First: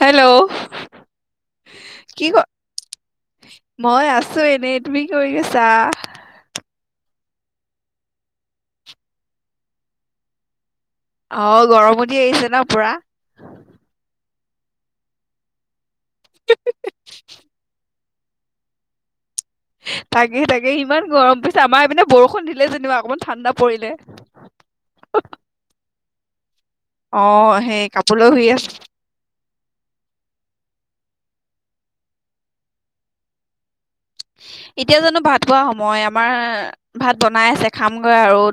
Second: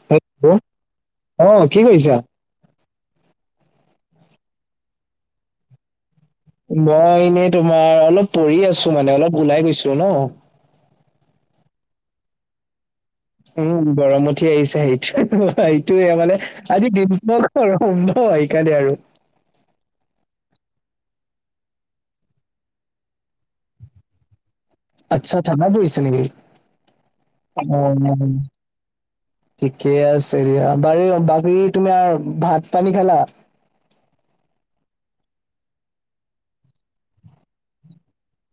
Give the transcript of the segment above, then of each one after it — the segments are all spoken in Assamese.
হেল্ল' অ কৰিছা? কি ক? মই আছো এনেই তুমি কি কৰি আছা? মই এনেই তোমাৰ অলপ পঢ়ি আছো মানে অলপ ওলাই গৈছো ন? অ গৰমতে আহিছে ন পুৰা? উম গৰম উঠি আহিছে সেইটো এইটোয়ে মানে আজি দিনটোৰ। বৰষুণ, ন সেই কাৰণে আৰু তাকে তাকে ইমান গৰম পিছে আমাৰ মানে বৰষুণ, দিলে যেনিবা অকণমান ঠাণ্ডা পৰিলে। আচ্ছা ঠাণ্ডা পৰিছে নেকি? অ অ সেই কাপোৰলৈ শুই আছো। ঠিকে আছে দিয়া,। বাৰ-বাকী তোমাৰ আৰু ভাত পানী খালা। এতিয়া জানো ভাত পোৱা সময়, আমাৰ ভাত বনাই আছে খামগৈ আৰু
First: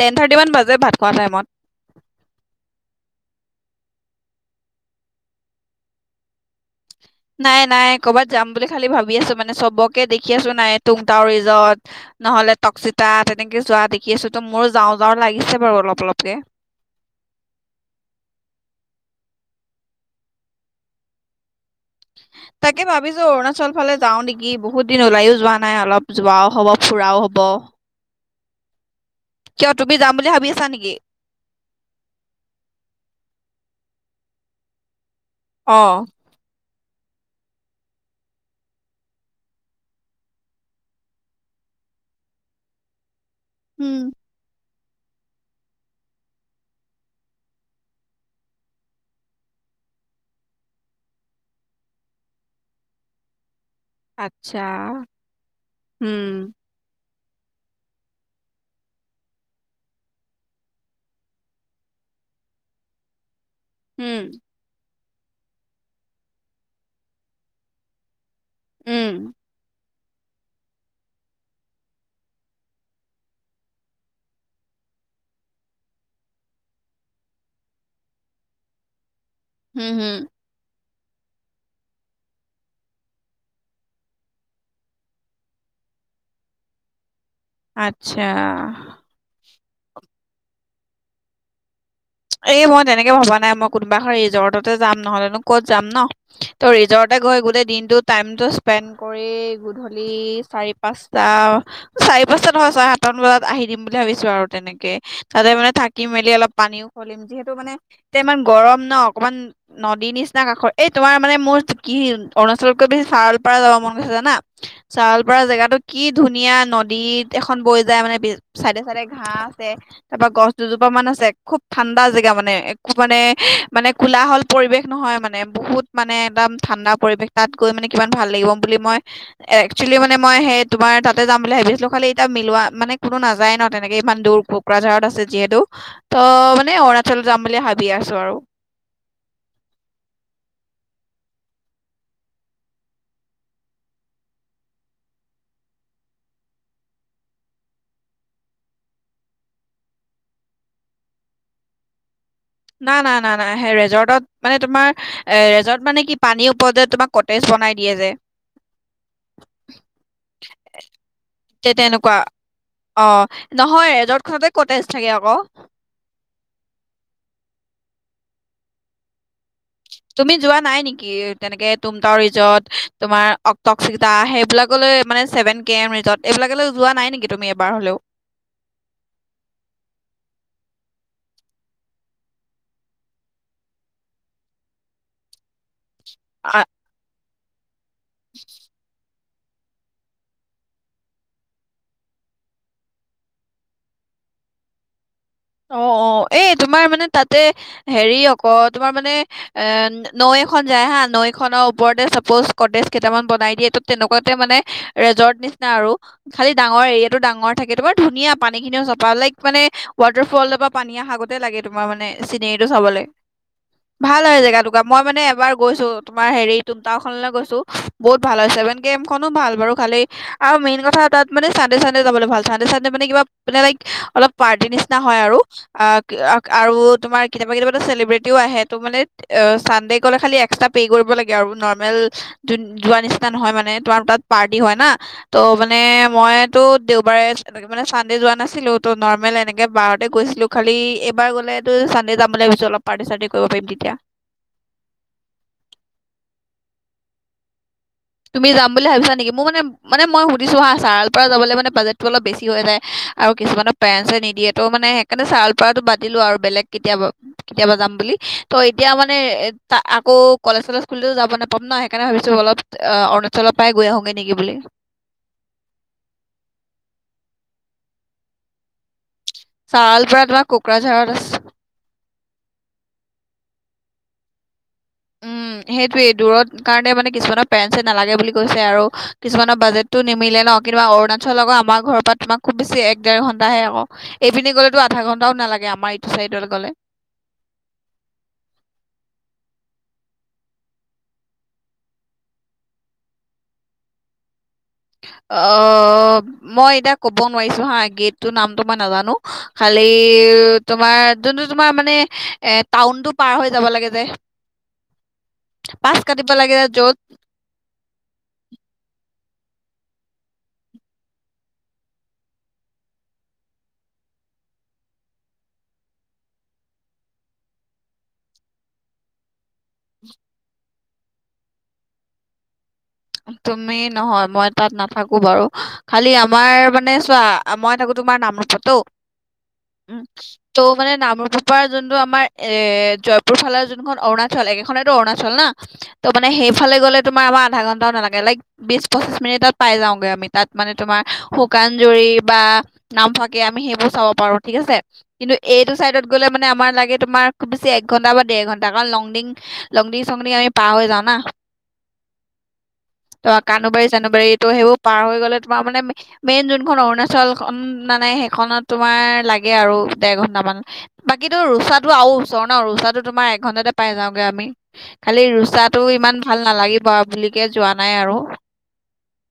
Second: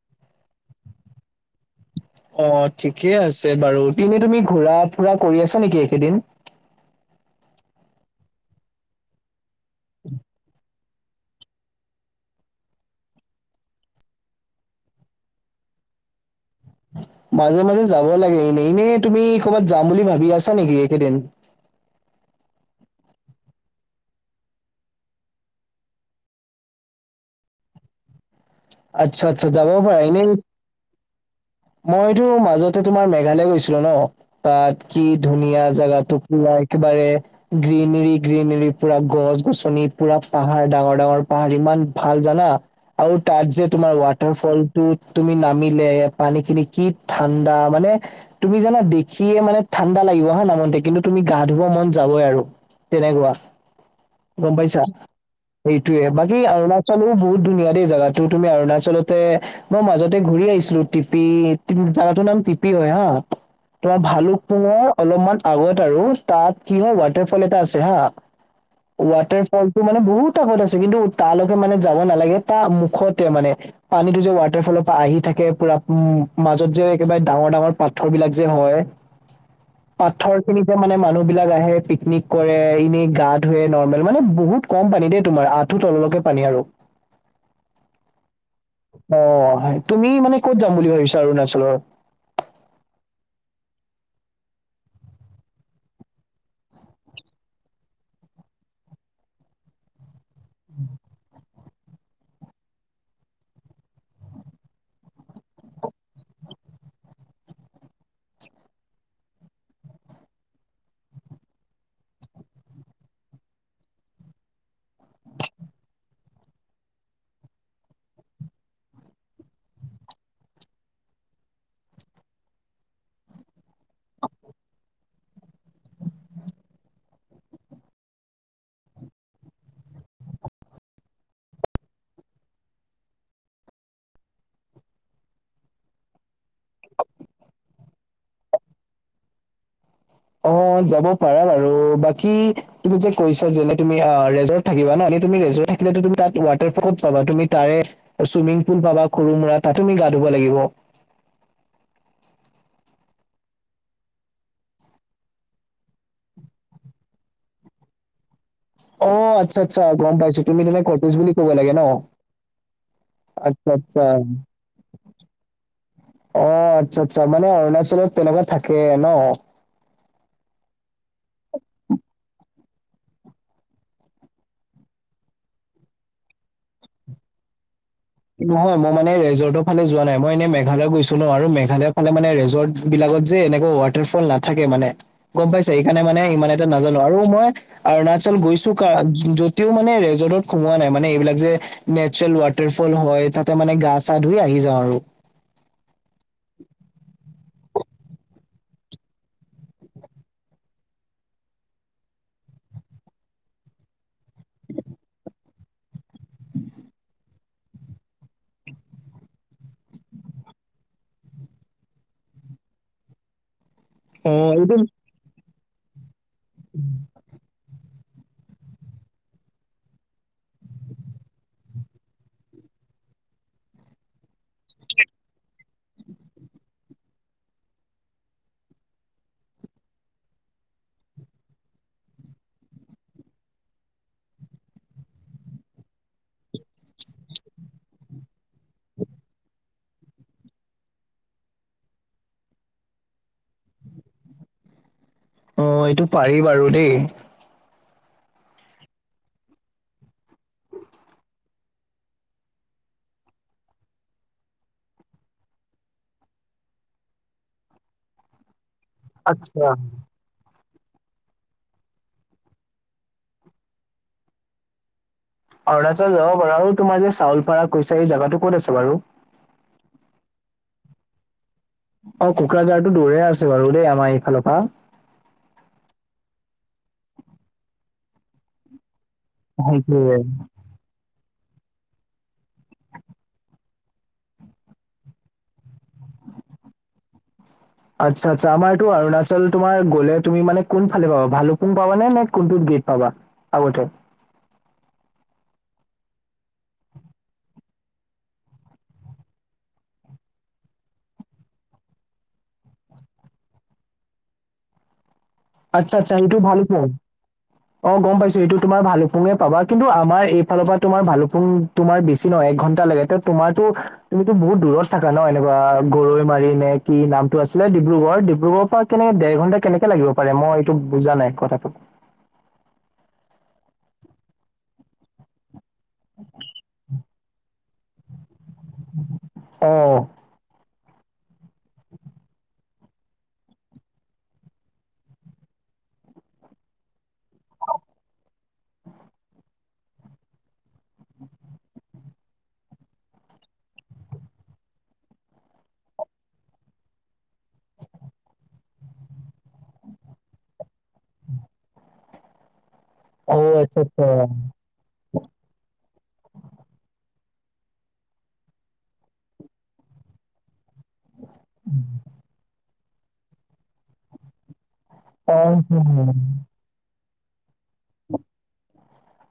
টেন-থাৰ্টিমান বাজে ভাত খোৱা টাইত। অ' ঠিকেই আছে বাৰু এনেই তুমি ঘূৰা-ফুৰা কৰি আছা নেকি, এই কেইদিন। নাই, নাই ক'বাত যাম বুলি খালী ভাবি আছো,। মানে চবকে দেখি আছো নাই।, তুক টাও ৰিজৰ্ট। নহ'লে টকচিতা তেনেকে যোৱা দেখি আছো টো মোৰো যাওঁ, যাওঁ লাগিছে বাৰু অলপ অলপকে। মাজে-মাজে যাব লাগে, এনে এনেই তুমি কৰ'ৰবাত যাম বুলি ভাবি আছা নেকি, এইকেইদিন? [unintelligible] তাকে ভাবিছোঁ অৰুণাচল, ফালে যাওঁ নেকি বহুত দিন ওলায়ো যোৱা নাই অলপ যোৱাও হ'ব ফুৰাও হ'ব। আচ্ছা, আচ্ছা যাব কিয় তুমি পাৰা যাম বুলি এনেই ভাবি আছা নেকি মইতো মাজতে তোমাৰ মেঘালয়, গৈছিলো ন। তাত কি ধুনীয়া অ জেগা টুপলা একেবাৰে। গ্ৰীনেৰী, গ্ৰীনেৰী পুৰা গছ-গছনি, পুৰা পাহাৰ ডাঙৰ, ডাঙৰ পাহাৰ, ইমান ভাল জানা। আৰু তাৰ যে তোমাৰ উম ৱাটাৰ ফল উত তুমি নামিলে, পানী খিনি কি ঠাণ্ডা মানে তুমি জানা দেখিয়ে মানে ঠাণ্ডা লাগিব হা নামোতে কিন্তু তুমি গা-ধুব মন যাবই আৰু তেনেকুৱা। গম আচ্ছা পাইছা। সেইটোয়ে বাকী উম অৰুণাচলো, বহুত ধুনীয়া দেই জেগাত তো-তুমি অৰুণাচলতে, মই মাজতে ঘূৰি আহিছিলো। টিপি জেগা নাম টি পি হয় হা। তোমাৰ উম ভালুকপুঙৰ অলপমান আগত আৰু তাত কি হয়, ৱাটাৰফল এটা আছে হা। উম ৱাটাৰফলটো মানে বহুত আগত আছে, কিন্তু তালৈকে মানে যাব নালাগে। তামুখ খতে মানে। পানীটো যে ৱাটাৰ ফলৰ পৰা আহি থাকে পুৰা, উম মাজত যে একেবাৰে ডাঙৰ ডাঙৰ পাথৰ বিলাক যে হয়। হম হম পাথৰ খিনিতে মানে মানুহ বিলাক আহে, পিকনিক কৰে। এনেই গা-ধুৱে নৰ্মেল মানে বহুত কম পানী দেই তোমাৰ, আঠু তললৈকে পানী আৰু। আচ্ছা। অঁ, তুমি মানে ক'ত যাম বুলি ভাবিছা অৰুণাচলৰ? এই মই তেনেকে ভবা নাই, মই কোনোবা এখন ৰিজৰ্টতে যাম, নহ'লেনো ক'ত যাম ন। ত ৰিজৰ্ট গৈ গোটেই দিনটো টাইমটো স্পেণ কৰি গধূলি চাৰি পাঁচটা চাৰি পাঁচটা নহয়, চাৰে সাতটামান বজাত আহি দিম বুলি ভাবিছো আৰু তেনেকে। তাতে মানে থাকি মেলি অলপ পানীও খুলিম, যিহেতু মানে এতিয়া ইমান গৰম ন। অকমান নদীৰ নিচিনা কাষৰ এই তোমাৰ মানে মোৰ কি অৰুণাচলতকৈ বেছি ছাৱালপাৰা যাব মন গৈছে জানা। চাৱালপাৰা জেগাটো কি ধুনীয়া নদীত এখন বৈ যায় মানে বি চাইদে চাইদে ঘাঁহ আছে, তাৰপা গছ দুজোপা মান আছে। খুব ঠাণ্ডা জেগা মানে, একো মানে মানে কোলাহল পৰিৱেশ নহয় মানে বহুত মানে একদম ঠাণ্ডা পৰিৱেশ তাত গৈ মানে কিমান ভাল লাগিব বুলি, মই একচুৱেলি, মানে মই সেই তোমাৰ তাতে যাম বুলি ভাবিছিলো। খালী এতিয়া মিলোৱা মানে কোনো নাযায় ন তেনেকে, ইমান দূৰ ক কোকৰাঝাৰত আছে যিহেতু। ত মানে অৰুণাচলত যাম বুলি ভাবি আছো আৰু। অ যাব পাৰা আৰু বাকী তুমি যে কৈছা যেনে তুমি ৰেজট থাকিব ন, এনে তুমি ৰেজট থাকিলে তুমি তাত ৱাটাৰ-ফলত ক'ত পাবা, তুমি তাৰে চুইমিং পুল পাবা, সৰু মুৰা তাত তুমি গা ধুব লাগিব। না না না না সেই ৰেজৰ্টত মানে তোমাৰ এ ৰেজৰ্ট মানে কি পানীৰ ওপৰত যে তোমাক কটেজ বনাই দিয়ে যে। অ আচ্ছা আচ্ছা গম পাইছো, তুমি তেনে কৰ্তেজ বুলি ক'ব লাগে ন। অঁ আচ্ছা নহয়, আচ্ছা ৰেজৰ্ট খনতে কৰ্টেজ থাকে আক। অ' আচ্ছা, আচ্ছা মানে অৰুণাচলত তেনেকুৱা থাকে ন। তুমি যোৱা নাই নেকি? তেনেকে তুংটাও ৰিজট তোমাৰ অক তকচি তা সেইবিলাকলৈ মানে ছেভেন কে এম ৰিজৰ্ট এইবিলাকলৈ যোৱা নাই নেকি তুমি এবাৰ হলেও? নহয় মই মানে ৰেজৰ্টৰ ফালে যোৱা নাই মই এনেই মেঘালয় গৈছো নহ আৰু মেঘালয়ৰ ফালে মানে ৰেজৰ্ট বিলাকত যে এনেকুৱা ৱাটাৰফল নাথাকে মানে। গম পাইছে, সেইকাৰণে মানে ইমান আ এটা নাজানো আৰু মই অৰুণাচল গৈছো কাৰ যদিও মানে ৰেজৰ্টত সোমোৱা নাই মানে, এইবিলাক যে নেচাৰেল ৱাটাৰ পুল হয় তাতে মানে গা চা ধুই আহি যাওঁ আৰু। অহঁ অহঁ এই তোমাৰ মানে তাতে হেৰি অক তোমাৰ মানে এহ নৈ এখন যায় হা, নৈ খনৰ ওপৰতে চাপ'জ কটেজ কেইটামান বনাই দিয়ে, ত তেনেকুৱাতে মানে ৰেজৰ্ট নিচিনা আৰু। খালি ডাঙৰ এৰিয়াটো ডাঙৰ থাকে। তোমাৰ ধুনীয়া পানী খিনিও চফা লাইক মানে। ৱাটাৰফলৰ পৰা পানী অহাগতে লাগে তোমাৰ মানে চিনেৰীটো চাবলে। ভাল অ হয় জেগা এইটো টুকুৰা, মই মানে এবাৰ গৈছো তোমাৰ হেৰি তুংটাও খনলৈ গৈছো। বহুত ভাল হয়, ছেভেন কে এম খনো ভাল বাৰু খালি আৰু মেইন কথা তাত মানে চানডে চানডে যাবলৈ ভাল চানডে চানডে মানে কিবা মানে লাইক অলপ পাৰ্টি নিচি না হয় আৰু আঁহ আ আৰু তোমাৰ কেতিয়াবা কেতিয়াবাটো চেলিব্ৰেটিও আহে টো মানে চানডে গলে খালি এক্সট্ৰা পে' কৰিব লাগে আৰু নৰ্মেল যোৱা নিচিনা নহয় মানে তোমাৰ তাত পাৰ্টি হয় না। ত' মানে মই তো দেওবাৰে মানে চানডে যোৱা নাছিলো ত নৰ্মেল এনে কে বাৰতে গৈছিলো খালি এইবাৰ গলেতো চানডে যাম বুলি ভাবিছো অলপ পাৰ্টি চাৰ্টি কৰিব পাৰিম তেতিয়া। অহ এইটো পাৰি বাৰু দেই। তুমি যাম বুলি ভাবিছা নেকি মোৰ মানে মানে মই সুধিছো হা চাৰাল পৰা যাবলৈ মানে বাজেটটো অলপ বেছি হৈ যায়। আৰু কিছুমানৰ পেৰেণ্টচে নিদিয়েতো মানে সেইকাৰণে ছাৰাল পাৰাতো বাদদিলো আৰু বেলেগ কেতিয়াবা কেতিয়াবা যাম বুলি। ত' এতিয়া মানে এ আচ্ছা ত আকৌ কলেজ চলেজ খুলিলেও যাব নাপাম ন সেইকাৰণে ভাবিছোঁ অলপ অহ অৰুণাচলত পাই গৈ আহোগে নেকি বুলি। অৰুণাচল যাব পাৰা আৰু তোমাৰ যদি চাউল পাৰা কুইচাৰী জেগাটো ক'ত আছে বাৰু? চাউল পাৰা তোমাৰ কুকৰাঝাৰত আছে। অহ কোকৰাঝাৰতো দূৰে আছে বাৰু দেই আমাৰ এইফালৰ পৰা। উম, সেইটোৱেই দূৰত কাৰণে মানে কিছুমানৰ পেৰেন্টছে নালাগে বুলি কৈছে আৰু কিছুমানৰ বাজেটটো সেইটোৱে নিমিলে ন কিন্তু অৰুণাচল আকৌ আমাৰ ঘৰৰ পৰা তোমাৰ খুব বেছি এক ডেৰ ঘণ্টাহে আকৌ। এইপিনে গ'লেতো আধা ঘণ্টাও নালাগে আমাৰ ইটো চাইডত গ'লে। আচ্ছা, আচ্ছা, আমাৰ এইটো অৰুণাচল গলে তোমাৰ গ'লে তুমি মানে কোন ফালে পাবা ভালুকপুং পাবা নে নে কোনটোত গেট পাবা? আগতে। অহ, মই এতিয়া ক'ব নোৱাৰিছো হা গেটটো নামটো মই নাজানো। খালি, তোমাৰ যোনটো তোমাৰ মানে এ টাউনতটো পাৰ হৈ যাব লাগে যে। আচ্ছা, পাছ আচ্ছা, কাটিব সেইটো লাগে যে ভালুকপুং। য'ত অ' গম পাইছো এইটো তোমাৰ ভালুকপুঙে পাবা, কিন্তু আমাৰ এইফালৰ পৰা তোমাৰ ভালুকপুং তোমাৰ বেছি নহয়, এক ঘণ্টা লাগে এতিয়া তোমাৰতো তুমিতো বহুত দূৰত থাকা ন এনেকুৱা গৰৈ মাৰি নে কি নামটো আছিলে ডিব্ৰুগড়, ডিব্ৰুগড়ৰ পৰা কেনেকে দেৰ ঘণ্টা কেনেকে লাগিব পাৰে মই এইটো বুজা নাই কথাটো? তুমি নহয়, মই তাত নাথাকো বাৰু, খালি আমাৰ মানে চোৱা, মই থাকো তোমাৰ নামৰূপততো, অ উম। ত' মানে নামৰুপৰ পৰা যোনটো আমাৰ এ জয়পুৰ ফালৰ যোনখন অৰুণাচল একেখনেই অৰুণাচল না। ত' মানে সেইফালে গ'লে তোমাৰ আমাৰ আধা ঘন্টাও নালাগে লাইক বিশ পঁচিশ মিনিটত পাই যাওঁগৈ আমি তাত মানে তোমাৰ শুকান জুৰি বা নামফাকে আমি সেইবোৰ চাব পাৰো ঠিক আছে। কিন্তু এইটো চাইডত গ'লে মানে আমাৰ লাগে তোমাৰ খুব বেছি এক ঘণ্টা বা ডেৰ ঘণ্টা কাৰণ লং ডিং লংডিং চংডিং আমি পাৰ হৈ যাওঁ না। ত' অ আচ্ছা কানুবাৰী আচ্ছা চানুবাৰীটো সেইবোৰ পাৰ হৈ গ'লে তোমাৰ মানে মেইন যোনখন অৰুণাচল মানে সেইখনত তোমাৰ লাগে আৰু দেৰ ঘন্টামান। বাকী ৰুচাটো আৰু ওচৰ ন ৰুচাটো তোমাৰ এঘন্টাতে পাই যাওগে আমি খালি ৰুচাটো ইমান অ ভাল নালাগিব বুলিকে যোৱা নাই আৰু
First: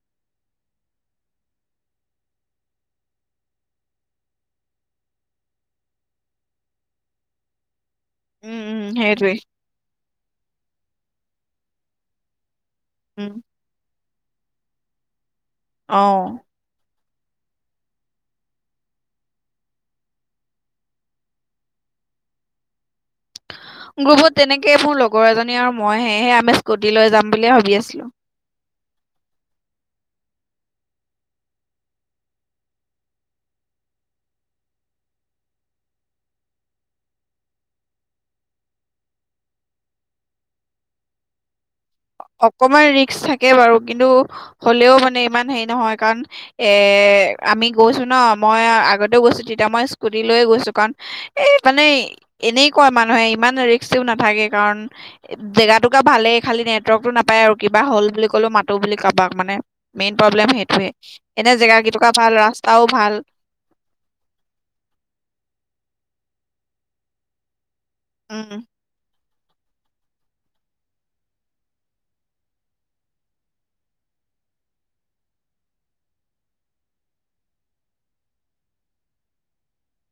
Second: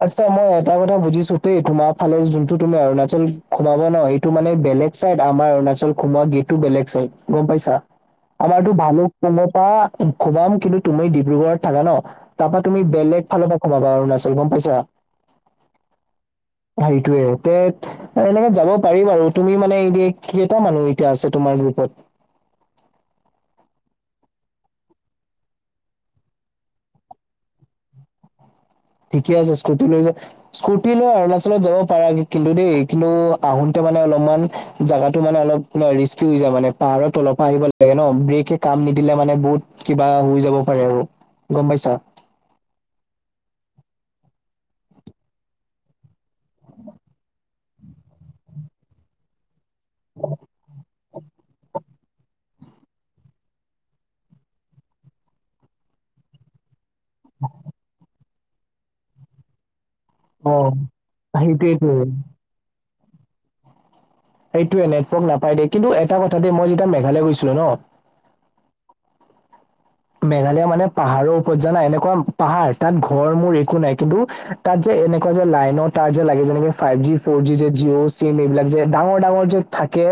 আচ্ছা মই এটা কথা বুজিছো তেই তোমাৰ ফালে যোনটো তুমি অৰুণাচল সোমাবা ন স টো মানে বেলেগ চাইড আমাৰ অৰুণাচল সোমোৱা গেতটো বেলেগ চাইড গম পাইছা উম আমাৰতো উম ভালু সেইটোৱে কম পৰা সোমাম কিন্তু তুমি ডিব্ৰুগড়ত থাকা ন তাপা তুমি বেলেগ উম ফালৰ পৰা সোমাবা অৰুণাচল গম পাইছা অ সেইটোয়ে এতে, এনেকে যাব পাৰি বাৰু তুমি মানে এতে কেইটা মানুহ এতিয়া আছে তোমাৰ গ্ৰুপত? গ্ৰুপত তেনেকে মোৰ লগৰ এজনী আৰু মই হে সেয়ে আমি স্কুটি লৈ যাম বুলিয়ে ভাবি আছিলো। ঠিকে আছে স্কুটি লৈ যায় স্কুটি লৈ অৰুণাচলত যাব পাৰা কিন্তু দেই, কিন্তু আহোতে মানে অলপমান জোগাটো মানে অলপ শুনা ৰিস্কি হৈ যায় মানে পাহাৰত তলৰ পৰা আহিব লাগে ন, ব্ৰেকে কাম নিদিলে মানে বহুত কিবা হৈ যাব পাৰে আৰু গম পাইছা। অকনমান ৰিস্ক থাকে বাৰু কিন্তু হলেও মানে ইমান হেৰি নহয় কাৰণ এ আমি গৈছোঁ ন, মই আগতেও গৈছোঁ তেতি য়া মই স্কুটি লৈয়ে গৈছোঁ কাৰণ এ মানে এনে কয় মানুহে ইমান ৰিস্কও নাথাকে কাৰণ, জেগাটোকোৰা ভালেই খালি নেট টো নাপায় আৰু কিবা হ'ল বুলি ক'লেও মাতো বুলি কাৰোবাক মানে মেইন প্ৰব্লেম অ সেইটোৱে, এনে সেইটোৱেইটো জেগাকিটোকা ভাল ৰাস্তাও ভাল। এইটোৱে নেটৱৰ্ক নাপাই দেই কিন্তু এটা কথা দেই মই যেতিয়া মেঘালয় গৈছিলোঁ ন উম। মেঘালয় মানে পাহাৰৰ ওপৰত জানা এনেকুৱা পাহাৰ তাত ঘৰ মোৰ একো নাই কিন্তু তাত যে এনেকুৱা যে লাইনৰ তাৰ যে লাগে যেনেকে ফাইভ জি, ফ'ৰ জি, যে জিঅ' চিম এইবিলাক যে ডাঙৰ ডাঙৰ যে থাকে।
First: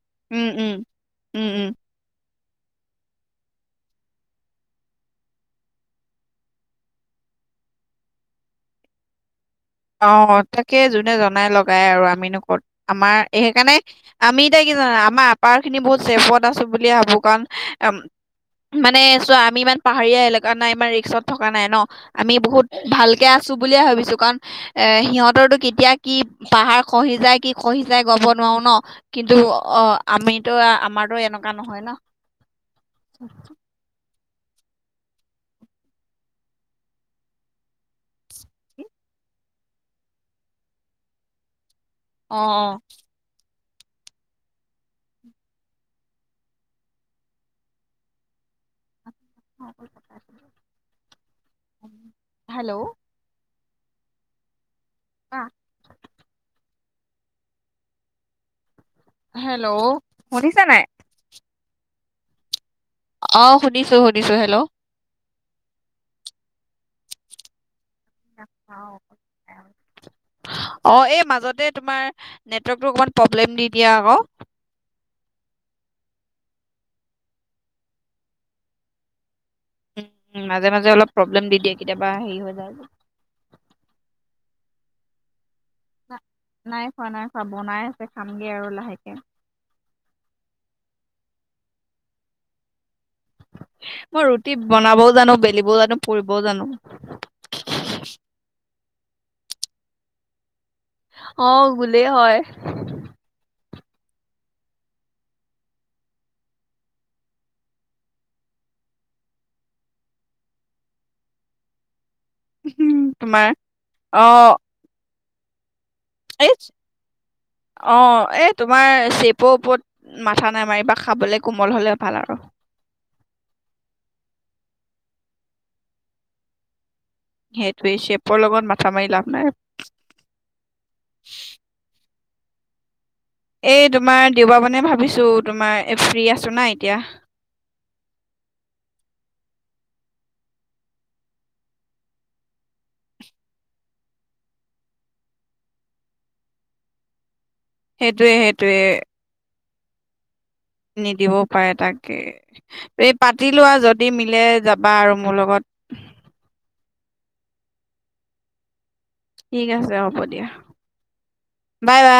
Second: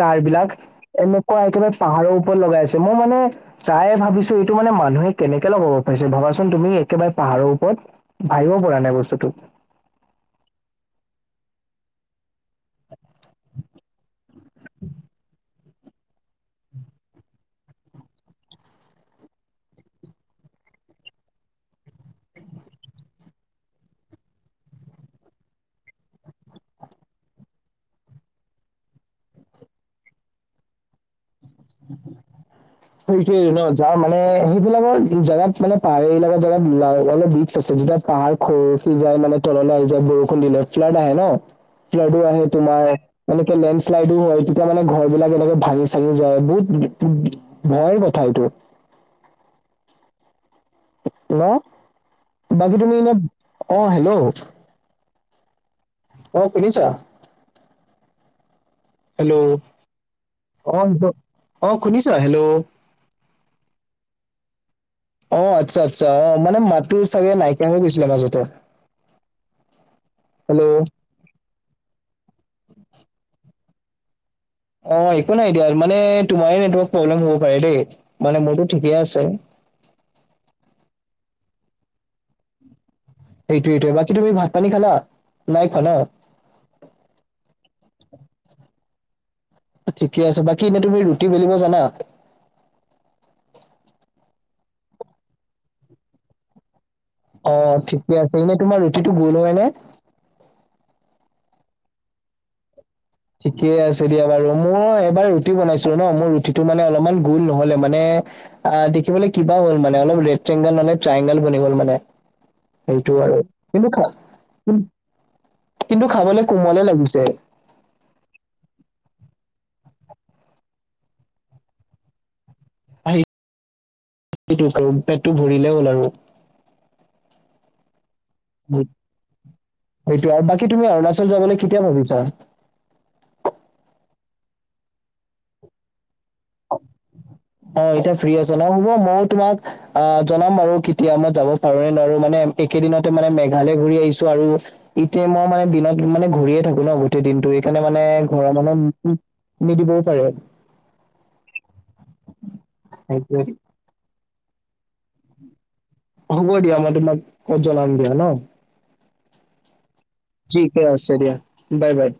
তাঁৰ উম বিলাক উম এনেকুৱা উম উম একেবাৰে পাহাৰৰ ওপৰত লগায়ছে মই মানে চায়ে ভাবিছোঁ এইটো মানে মানুহে কেনেকে লগাব পাৰিছে ভাবাচোন তুমি একেবাৰে পাহাৰৰ ওপৰত। ভাবিব পৰা নাই বস্তুটোক। অ' তাকে যোনে জনাই লগাই আৰু আমিনো ক'ত আমাৰ এই সেইকাৰণে আমি এতিয়া কি জানো আমাৰ আপাৰ খিনি বহুত চেভত আছোঁ বুলিয়ে ভাবো কাৰণ মানে চোৱা আমি ইমান পাহাৰীয়া এলেকাত নাই ইমান ৰিক্সত থকা নাই ন। আমি বহুত ভালকে আছোঁ বুলিয়ে ভাবিছোঁ কাৰণ এ সিহঁতৰটো কেতিয়া কি পাহাৰ খহি যায় কি খহি যায় ক'ব নোৱাৰো ন। কিন্তু অ' আমিতো আমাৰোটো এনেকুৱা নহয় ন। সেইটোৱে। যাওঁ মানে সেইবিলাকৰ জেগাত মানে পাহাৰ এইবিলাকৰ জেগাত অলপ ৰিস্ক আছে যেতিয়া পাহাৰ খহি যায় মানে তললৈ আহি যায় বৰষুণ দিলে ফ্লাড আহে ন, ফ্লাডো আহে অ', তোমাৰ এনেকে লেণ্ডশ্লাইডো হয় তেতিয়া মানে ঘৰ বিলাক এনেকে ভাঙি চাঙি যায় বহুত ভয় কথা এইটো। ঘৰ বোৰ পকা ৰাস্তা হেল্ল! ' বাকী তুমি এনে অ' হেল্ল' [unintelligible] অ' শুনিছা? হেল্ল'! শুনিছা নাই অঁ অঁ শুনিছা? হেল্ল'। অ' শুনিছোঁ শুনিছোঁ। হেল্ল'। অ' আচ্ছা আচ্ছা অ' মানে মাতো চাগে নাইকিয়া হৈ গৈছিলে মাজত হেল্ল' অ' এই মাজতে তোমাৰ নেটৱৰ্কটো অকণমান প্ৰব্লেম দি দিয়ে আকৌ। অ' একো নাই দিয়া মানে তোমাৰে নেটৱৰ্ক প্ৰব্লেম হ'ব পাৰে দেই, মানে মোৰ ঠিকে আছে। উম মাজে মাজে অলপ প্ৰব্লেম দি দিয়ে কেতিয়াবা হেৰি হৈ যায় যে এইটো এইটোৱে বাকী তুমি ভাত পানী খালা? নাই খোৱা ন? নাই খোৱা নাই খোৱা বনাই আছে খামগে আৰু লাহেকে। ঠিকে আছে বাকী এনে তুমি ৰুটি বেলিব জানা? মই ৰুটি বনাবও জানো, বেলিবও জানো, পুৰিবও জানো। অ' ঠিকে আছে, এনে তোমাৰ ৰুটিটো গোল হয় নে? অ গোলেই হয় ঠিকেই আছে দিয়া বাৰু মই এবাৰ ৰুটি বনাইছিলো ন মোৰ ৰুটিটো মানে অলপমান গোল নহলে মানে আহ দেখিবলৈ কিবা হ'ল মানে অলপ ৰেটংগল মানে ট্ৰায়ংগল বনি গ'ল মানে সেইটো আৰু তোমাৰ কিন্তু খা অ কিন্তু খাবলে এই কোমলে লাগিছে অ এই তোমাৰ চেপৰ ওপৰত মাথা নামাৰিবা খাবলে কোমল হ'লে ভাল আৰু আহি সেইটো কৰো পেটতো ভৰিলে হ'ল আৰু সেইটোৱে চেপৰ লগত মাথা মাৰি লাভ নাই সেইটো আৰু বাকী তুমি অৰুণাচল যাবলৈ কেতিয়া ভাবিছা এই তোমাৰ দেওবা মানে ভাবিছো তোমাৰ ফ্ৰী আছো না এতিয়া অ এতিয়া ফ্ৰী আছে ন হ'ব মই তোমাক অ জনাম বাৰু কেতিয়া মই যাব পাৰো নে নোৱাৰো মানে এইকেদিনতে মানে মেঘালয় ঘূৰি আহিছো আৰু এতিয়া মই মানে দিনত মানে ঘূৰিয়ে থাকো ন গোটেই দিনটো সেইকাৰণে মানে সেইটোয়ে ঘৰৰ মানুহ সেইটোয়ে মোক নিদিবও পাৰে নিদিবও পাৰে তাকে এই সেইটোৱে পাতি লোৱা যদি মিলে যাবা আৰু মোৰ লগত হ'ব দিয়া মই তোমাক ক'ত জ্বনাম দিয়া ন ঠিক আছে হ'ব দিয়া ঠিকে আছে দিয়া বাই বাই